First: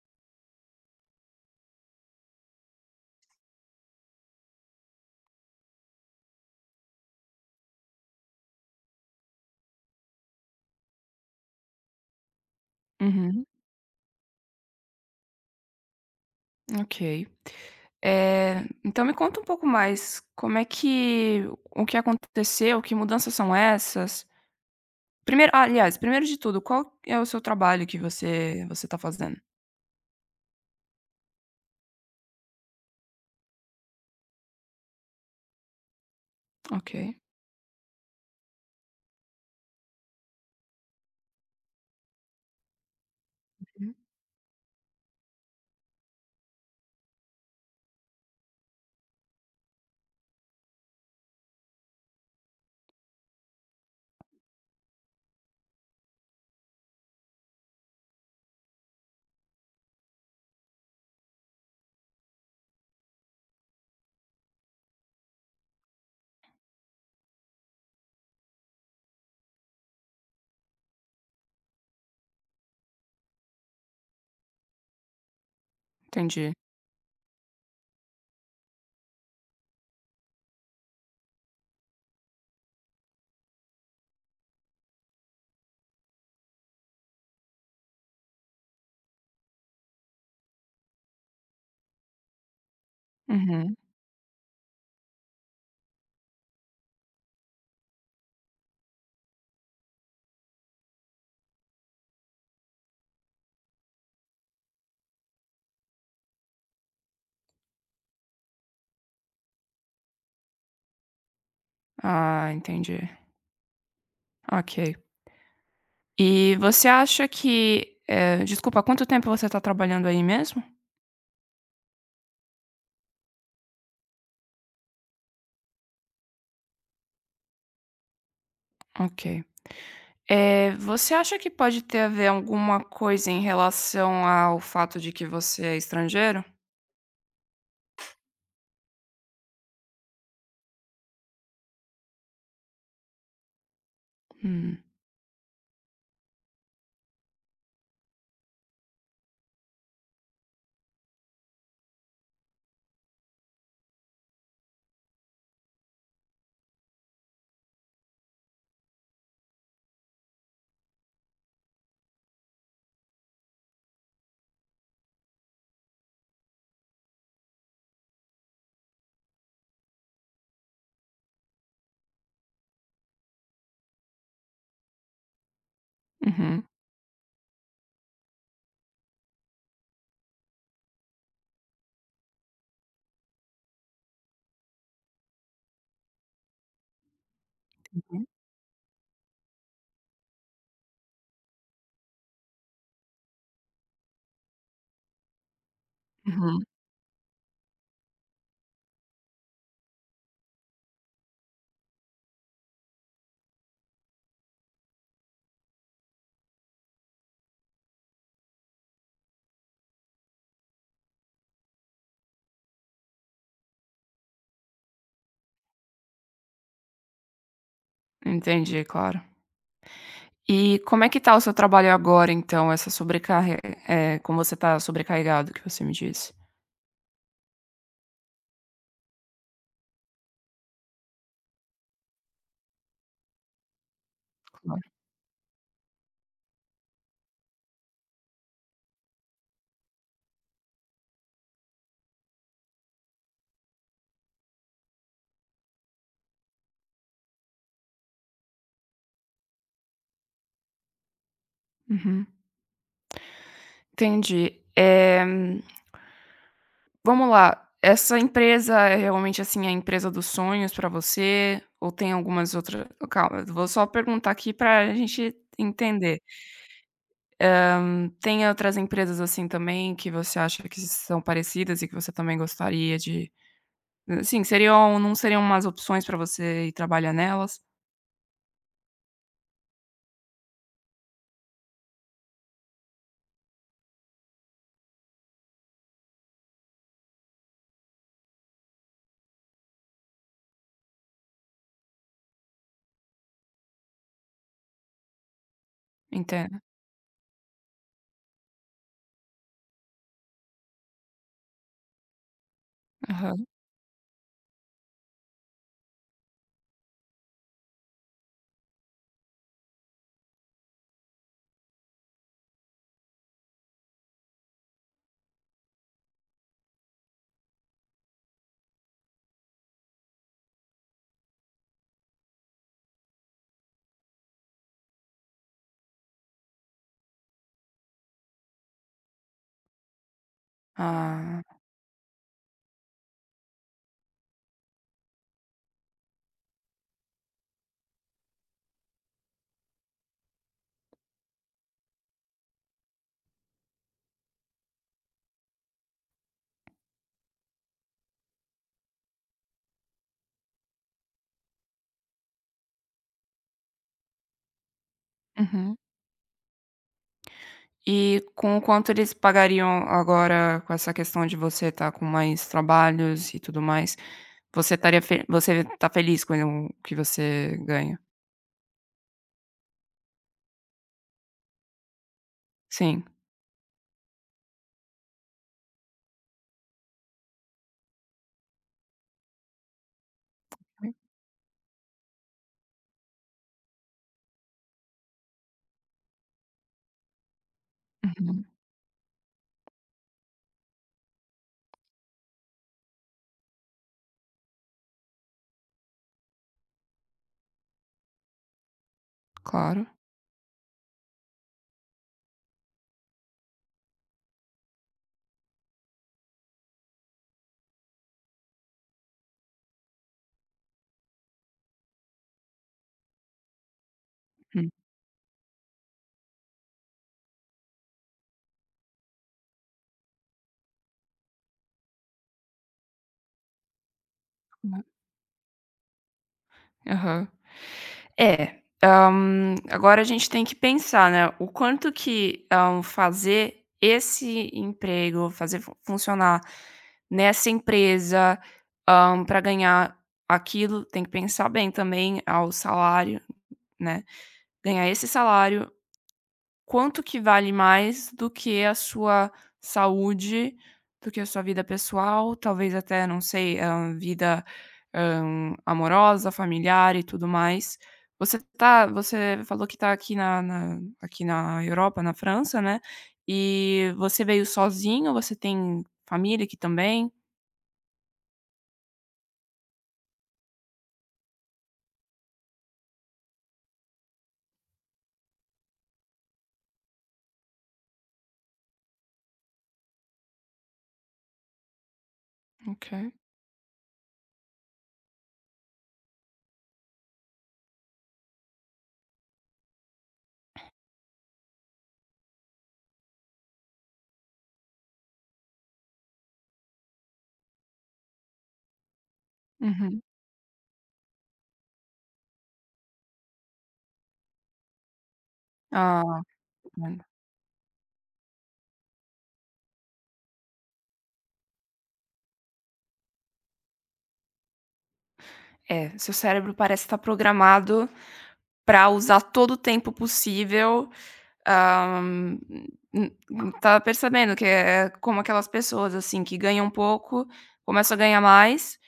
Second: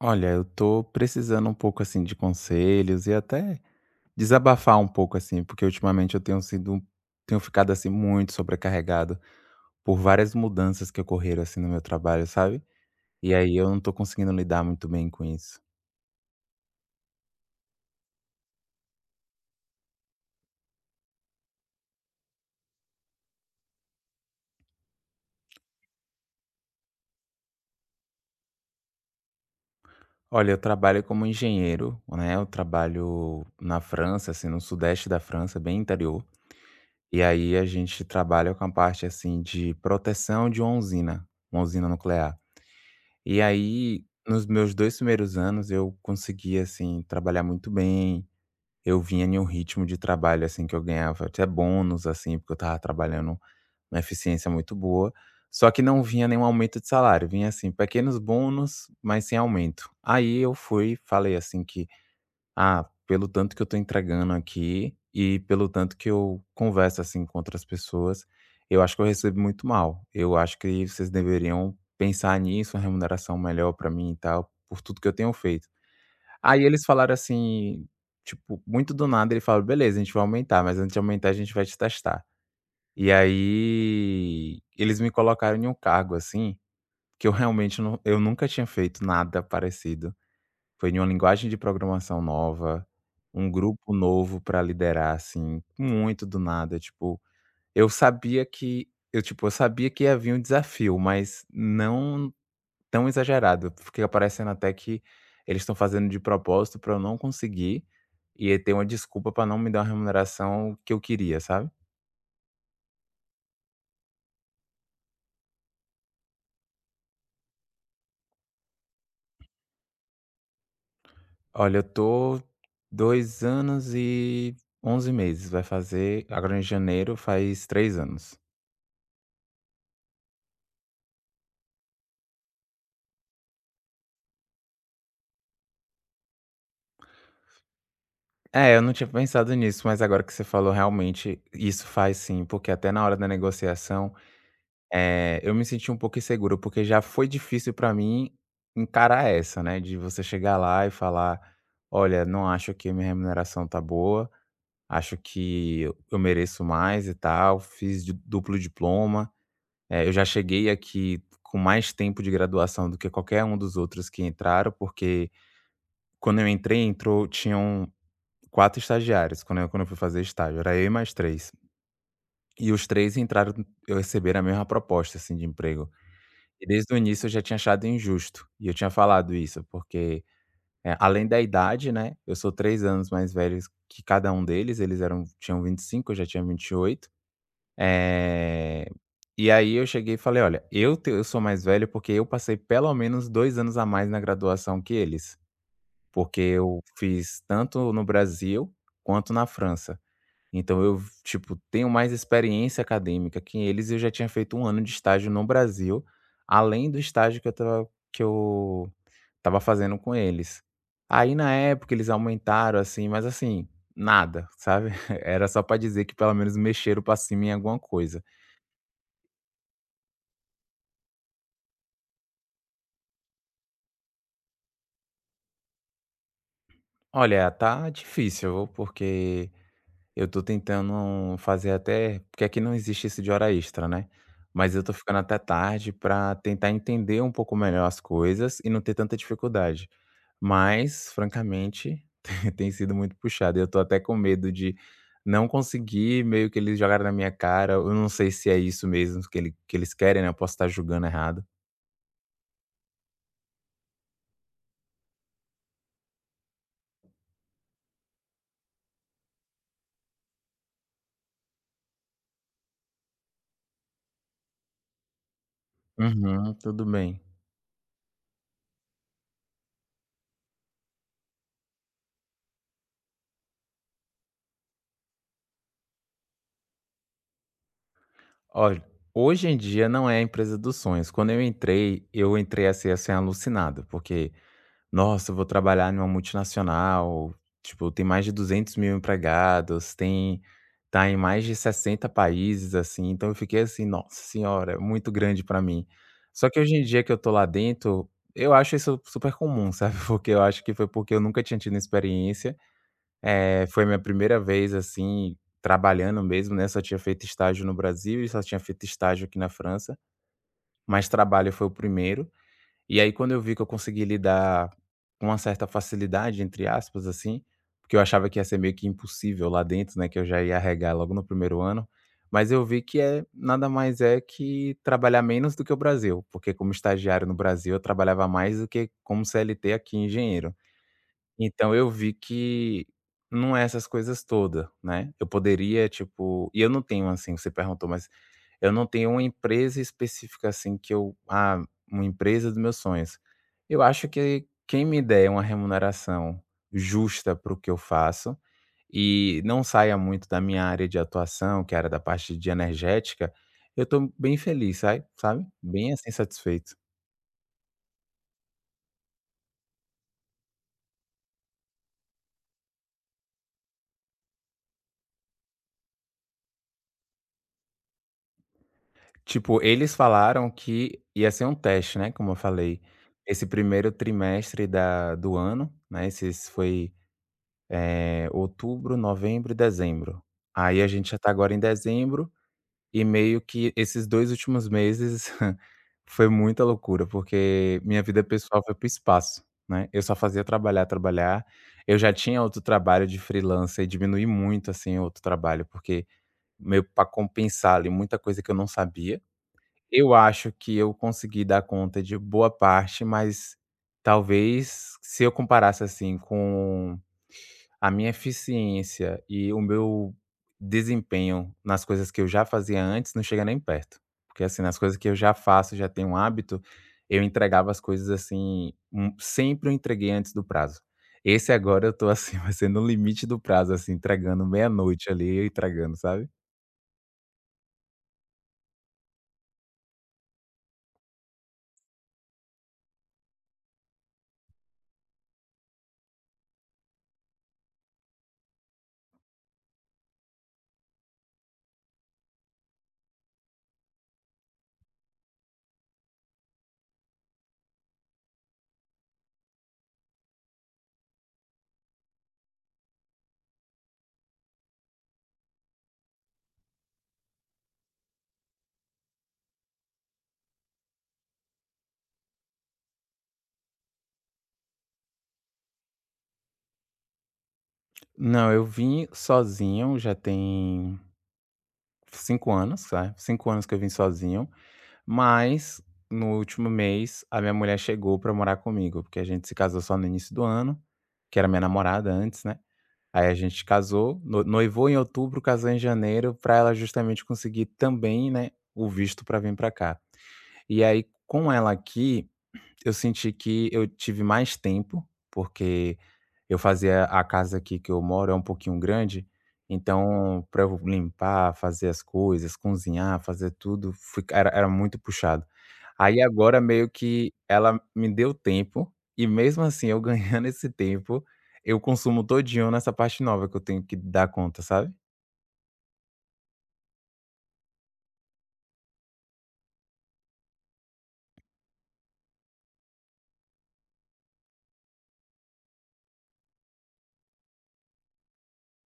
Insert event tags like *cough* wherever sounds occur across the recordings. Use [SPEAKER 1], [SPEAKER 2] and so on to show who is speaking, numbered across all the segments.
[SPEAKER 1] Olha, eu tô precisando um pouco assim de conselhos e até desabafar um pouco assim, porque ultimamente eu tenho sido, tenho ficado assim muito sobrecarregado por várias mudanças que ocorreram assim no meu trabalho, sabe? E
[SPEAKER 2] Uhum,
[SPEAKER 1] aí eu não tô conseguindo lidar muito bem com isso.
[SPEAKER 2] ok. Então me conta um pouco mais, como é que o que aconteceu, que mudanças são essas? Primeiro de tudo, qual é o seu trabalho que você está fazendo?
[SPEAKER 1] Olha, eu trabalho como engenheiro, né? Eu trabalho na França, assim, no sudeste da França, bem interior.
[SPEAKER 2] Ok,
[SPEAKER 1] E aí a gente trabalha com a parte assim de proteção de uma usina nuclear. E aí, nos meus 2 primeiros anos, eu conseguia assim, trabalhar muito bem. Eu vinha em um ritmo de trabalho, assim, que eu ganhava até bônus, assim, porque eu estava trabalhando uma eficiência muito boa. Só que não vinha nenhum aumento de salário, vinha, assim, pequenos bônus, mas sem aumento. Aí eu fui, falei assim que ah, pelo tanto que eu tô entregando aqui e pelo tanto que eu converso, assim, com outras pessoas, eu acho que eu recebo muito mal. Eu acho que vocês deveriam pensar nisso, uma remuneração melhor pra mim e tal, por tudo que eu tenho feito.
[SPEAKER 2] entendi.
[SPEAKER 1] Aí eles falaram assim, tipo, muito do nada, ele falou: "Beleza, a gente vai aumentar, mas antes de aumentar a gente vai te testar". E aí eles me colocaram em um cargo, assim, que eu realmente eu nunca tinha feito nada parecido. Foi em uma linguagem de programação nova, um
[SPEAKER 2] Uhum.
[SPEAKER 1] grupo novo pra liderar, assim, muito do nada, tipo, eu sabia que havia um desafio, mas não tão exagerado, fica parecendo até que eles estão fazendo de propósito pra eu não conseguir, e ter uma desculpa pra não me dar uma remuneração que eu queria, sabe.
[SPEAKER 2] Ah, entendi. Ok. E você acha que, desculpa, há quanto tempo você está trabalhando aí mesmo?
[SPEAKER 1] Olha, eu tô 2 anos e 11 meses, vai fazer agora em janeiro faz 3 anos.
[SPEAKER 2] Ok. Você acha que pode ter a ver alguma coisa em relação ao fato de que você é estrangeiro?
[SPEAKER 1] É, eu não tinha pensado nisso, mas agora que você falou, realmente, isso faz sim, porque até na hora da negociação,
[SPEAKER 2] Hum,
[SPEAKER 1] eu me senti um pouco inseguro, porque já foi difícil pra mim encarar essa, né, de você chegar lá e falar: "Olha, não acho que minha remuneração tá boa, acho que eu mereço mais e tal, fiz de duplo diploma". Eu já cheguei aqui com mais tempo de graduação do que qualquer um dos outros que entraram, porque quando eu entrei, entrou tinham 4 estagiários quando eu fui fazer estágio, era eu e mais três. E os 3 entraram eu receberam a mesma proposta, assim, de emprego.
[SPEAKER 2] uhum.
[SPEAKER 1] E desde o início eu já tinha achado injusto, e eu tinha falado isso, porque, além da idade, né, eu sou 3 anos mais velho que cada um deles, eles eram tinham 25, eu já tinha 28. Eh, e aí eu cheguei e falei: "Olha, eu sou mais velho porque eu passei pelo menos 2 anos a mais na graduação que eles, porque
[SPEAKER 2] Uhum,
[SPEAKER 1] eu fiz tanto no Brasil quanto na França. Então eu, tipo, tenho mais experiência acadêmica que eles e eu já tinha feito 1 ano de estágio no Brasil, além do estágio que eu tava fazendo com eles. Aí na época eles aumentaram, assim, mas assim, nada, sabe. *laughs* Era só pra dizer que pelo menos mexeram pra cima em alguma coisa.
[SPEAKER 2] entendi, claro. E como é que tá o seu trabalho agora então, essa sobrecarre é como você tá sobrecarregado que você me disse.
[SPEAKER 1] Olha, tá difícil, porque eu tô tentando fazer até porque aqui não existe isso de hora extra, né, mas eu
[SPEAKER 2] Claro.
[SPEAKER 1] tô ficando até tarde pra tentar entender um pouco melhor as coisas e não ter tanta dificuldade. Mas, francamente, *laughs* tem sido muito puxado, eu tô até com medo de não conseguir, meio que eles jogaram na minha cara, eu não sei se é isso mesmo que eles querem, né, eu posso estar julgando errado.
[SPEAKER 2] Uhum, entendi. Vamos lá, essa empresa é realmente, assim, a empresa dos sonhos pra você ou tem algumas outras? Calma, eu vou só perguntar aqui pra gente entender.
[SPEAKER 1] Uhum, tudo bem.
[SPEAKER 2] Tem outras empresas, assim, também que você acha que são parecidas e que você também gostaria de... Sim, seriam não seriam umas opções pra você ir trabalhar nelas?
[SPEAKER 1] Olha, hoje em dia não é a empresa dos sonhos, quando eu entrei, eu entrei, assim, alucinado, porque nossa, eu vou trabalhar numa multinacional, tipo, tem mais de 200 mil empregados, tem tá em mais de 60 países, assim, então eu fiquei assim: "Nossa senhora, é muito grande pra mim". Só
[SPEAKER 2] Entendo.
[SPEAKER 1] que hoje em dia que eu tô lá dentro, eu acho isso super comum, sabe, *laughs* porque eu acho que foi porque eu nunca tinha tido experiência,
[SPEAKER 2] Aham.
[SPEAKER 1] foi minha primeira vez, assim, trabalhando mesmo, né, só tinha feito estágio no Brasil e só tinha feito estágio aqui na França, mas trabalho foi o primeiro. E aí quando eu vi que eu consegui lidar com uma certa "facilidade", entre aspas, assim, porque eu achava que ia ser meio que impossível lá dentro, né, que eu já ia arregar logo no primeiro ano, mas eu vi que é nada mais é que trabalhar menos do que o Brasil, porque como estagiário no Brasil eu trabalhava mais do que como CLT aqui, engenheiro.
[SPEAKER 2] Ah,
[SPEAKER 1] Então eu vi que não é essas coisas toda, né, eu poderia, tipo, e eu não tenho, assim, você perguntou, mas eu não tenho uma empresa específica, assim, que eu ah, uma empresa dos meus sonhos. Eu acho que quem me der uma remuneração justa para o que eu faço e não saia muito da minha área de atuação, que era da parte de energética, eu tô bem feliz, sai sabe?
[SPEAKER 2] uhum.
[SPEAKER 1] Bem, assim, satisfeito.
[SPEAKER 2] E com o quanto eles pagariam agora com essa questão de você estar com mais trabalhos e tudo mais, você estaria fe você tá feliz com o que você ganha?
[SPEAKER 1] Tipo, eles falaram que ia ser um teste, né, como eu falei,
[SPEAKER 2] Sim.
[SPEAKER 1] esse primeiro trimestre da do ano, né. Esse foi outubro, novembro e dezembro. Aí a gente já tá agora em dezembro e meio que esses 2 últimos meses *laughs* foi muita loucura, porque minha vida
[SPEAKER 2] Uhum.
[SPEAKER 1] pessoal foi para o espaço, né. Eu só fazia trabalhar, trabalhar. Eu já tinha outro trabalho de freelancer e diminuí muito, assim, outro trabalho, porque meio pra compensar ali muita coisa que eu não sabia.
[SPEAKER 2] Claro.
[SPEAKER 1] Eu acho que eu consegui dar conta de boa parte, mas talvez se eu comparasse, assim, com a minha eficiência e o meu desempenho nas coisas que eu já fazia antes não chega nem perto. Porque, assim,
[SPEAKER 2] Hum.
[SPEAKER 1] nas coisas que eu já faço, já tenho um hábito, eu entregava as coisas assim, sempre eu entreguei antes do prazo. Esse agora eu tô assim, *laughs* vai ser no limite do prazo, assim, entregando meia-noite ali, eu entregando, sabe?
[SPEAKER 2] Aham. É, agora a gente tem que pensar, né, o quanto que, fazer esse emprego, fazer funcionar nessa empresa, para ganhar aquilo, tem que pensar bem também ao salário, né, ganhar esse salário. Quanto que vale mais do que a sua saúde, do que a sua vida pessoal, talvez até, não sei, a vida, amorosa, familiar e tudo mais. Você falou que tá aqui na Europa, na França, né, e você veio sozinho, você tem família aqui também?
[SPEAKER 1] Não, eu vim sozinho, já tem 5 anos, sabe? 5 anos que eu vim sozinho. Mas, no último mês, a minha mulher chegou pra morar comigo, porque a gente se casou só no início do ano, que era minha namorada antes, né.
[SPEAKER 2] Ok.
[SPEAKER 1] Aí a gente casou, no noivou em outubro, casou em janeiro, pra ela justamente conseguir também, né, o visto pra vir pra cá. E aí, com ela aqui eu senti que eu tive mais tempo, porque eu fazia a casa aqui que eu moro é um pouquinho grande,
[SPEAKER 2] Uhum.
[SPEAKER 1] então para eu limpar, fazer as coisas, cozinhar, fazer tudo, fui era era muito puxado. Aí
[SPEAKER 2] Ah,
[SPEAKER 1] agora
[SPEAKER 2] que
[SPEAKER 1] meio
[SPEAKER 2] pena.
[SPEAKER 1] que ela me deu tempo e mesmo assim eu *laughs* ganhando esse tempo, eu consumo todinho nessa parte nova que eu tenho que dar conta, sabe?
[SPEAKER 2] É, seu cérebro parece estar programado para usar todo o tempo possível. Ah, hum, Estava percebendo que é como aquelas pessoas, assim, que ganham pouco, começam a ganhar mais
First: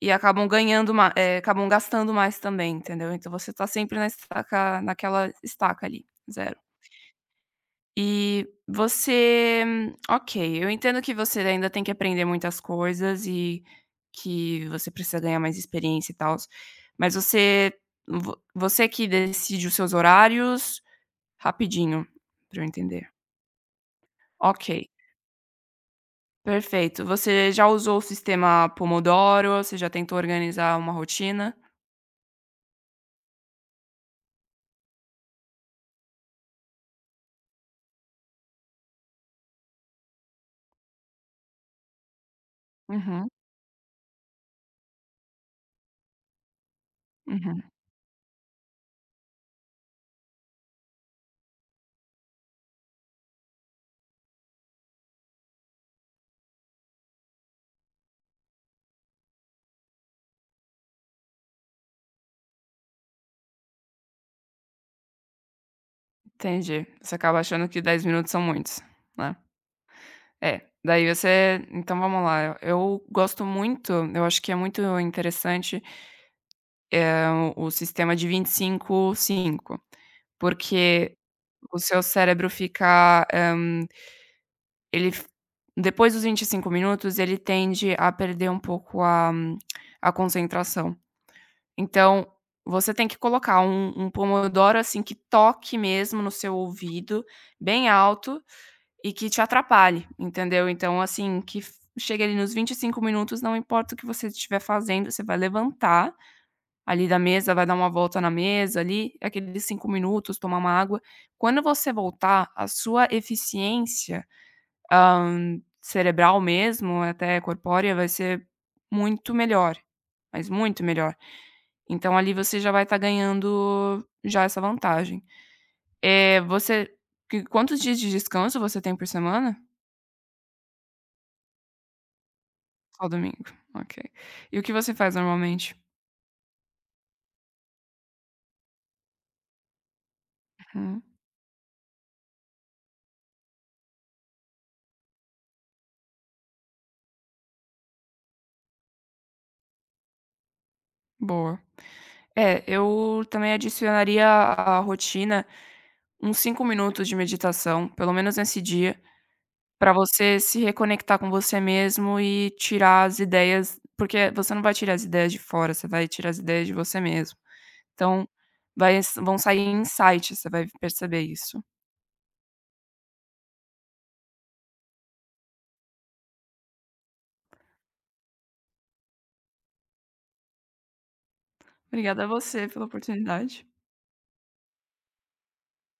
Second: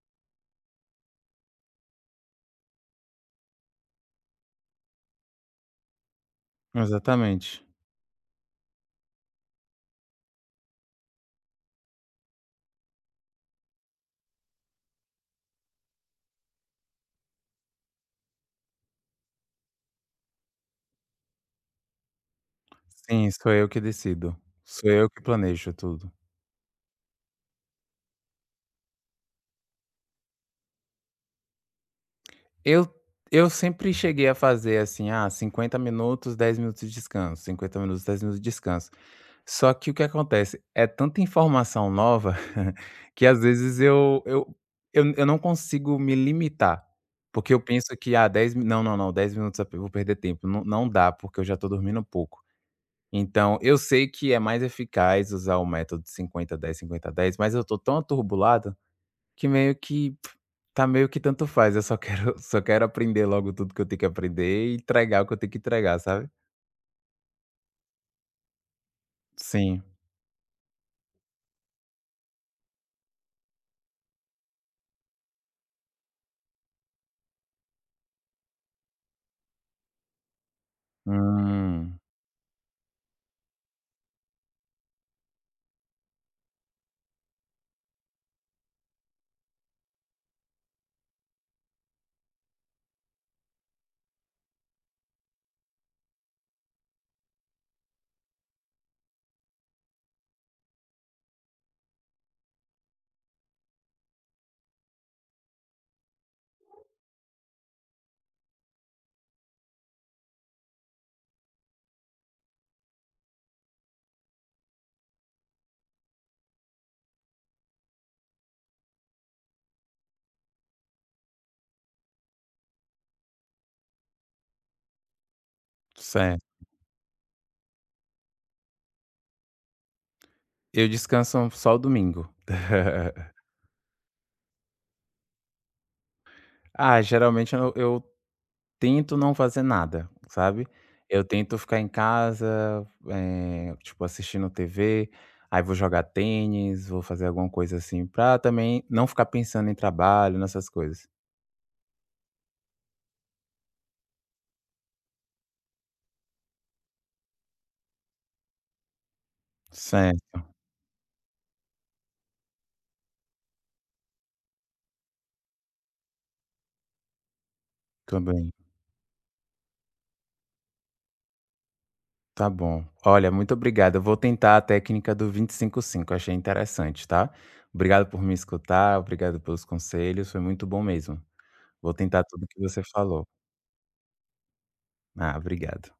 [SPEAKER 2] e acabam ganhando acabam gastando mais também, entendeu. Então você tá sempre na estaca naquela estaca ali, zero.
[SPEAKER 1] Exatamente.
[SPEAKER 2] E você ok, eu entendo que você ainda tem que aprender muitas coisas e que você precisa ganhar mais experiência e tal, mas você... vo você que decide os seus horários? Rapidinho, pra eu entender.
[SPEAKER 1] Sim, sou eu que decido.
[SPEAKER 2] Ok,
[SPEAKER 1] Sou eu que planejo tudo.
[SPEAKER 2] perfeito. Você já usou o sistema Pomodoro? Você já tentou organizar uma rotina?
[SPEAKER 1] Eu eu sempre cheguei a fazer assim: "Ah, 50 minutos, 10 minutos de descanso, 50 minutos, 10 minutos de descanso". Só que o que acontece? É tanta informação nova *laughs* que
[SPEAKER 2] Uhum,
[SPEAKER 1] às vezes eu não consigo me limitar, porque eu
[SPEAKER 2] uhum,
[SPEAKER 1] penso que, ah, 10 mi não, não, não, 10 minutos eu vou perder tempo, não dá, porque eu já tô dormindo pouco. Então, eu sei que é mais eficaz usar o método 50 10 50 10, mas eu tô tão aturbulado que meio que tanto faz, eu só quero *laughs* só quero aprender logo tudo que eu tenho que aprender e entregar o que eu tenho que entregar, sabe?
[SPEAKER 2] entendi. Você acaba achando que 10 minutos são muitos, né?
[SPEAKER 1] Sim.
[SPEAKER 2] É, daí você então vamos lá, eu gosto muito, eu acho que é muito interessante, eh, o sistema de 25, 5, porque o
[SPEAKER 1] Hum,
[SPEAKER 2] seu cérebro fica, hã, ele f depois dos 25 minutos, ele tende a perder um pouco a concentração. Então, você tem que colocar um pomodoro, assim, que toque mesmo no seu ouvido, bem alto e que te atrapalhe, entendeu. Então, assim, que f chegue ali nos 25 minutos, não importa o que você estiver fazendo, você vai levantar ali da mesa, vai dar uma volta na mesa ali, aqueles 5 minutos, tomar uma água. Quando você voltar, a sua eficiência, cerebral mesmo, até corpórea, vai ser muito melhor, mas muito melhor. Então ali você já vai estar ganhando já essa vantagem. Eh,
[SPEAKER 1] certo.
[SPEAKER 2] você que quantos dias de descanso você tem por semana?
[SPEAKER 1] Eu descanso só o domingo.
[SPEAKER 2] Só domingo,
[SPEAKER 1] *laughs*
[SPEAKER 2] ok. E o que você faz normalmente?
[SPEAKER 1] Ah, geralmente eu tento não fazer nada, sabe?
[SPEAKER 2] Uhum,
[SPEAKER 1] Eu tento ficar em casa, tipo, assistindo TV, aí vou jogar tênis, vou fazer alguma coisa assim, pra também não ficar pensando em trabalho, nessas coisas.
[SPEAKER 2] boa. É, eu também adicionaria à rotina uns 5 minutos de meditação, pelo menos nesse dia, para você
[SPEAKER 1] Certo,
[SPEAKER 2] se reconectar com você mesmo e tirar as ideias, porque você não vai tirar as ideias de fora, você vai tirar as ideias de você mesmo. Então
[SPEAKER 1] também.
[SPEAKER 2] vai... vão sair insights, você vai perceber isso.
[SPEAKER 1] Tá bom. Olha, muito obrigado. Eu vou tentar a técnica do 25 cinco. Achei interessante, tá. Obrigado por me escutar, obrigado pelos conselhos, foi muito bom mesmo. Vou tentar
[SPEAKER 2] Obrigada a
[SPEAKER 1] tudo que
[SPEAKER 2] você
[SPEAKER 1] você
[SPEAKER 2] pela
[SPEAKER 1] falou.
[SPEAKER 2] oportunidade.
[SPEAKER 1] Ah, obrigado.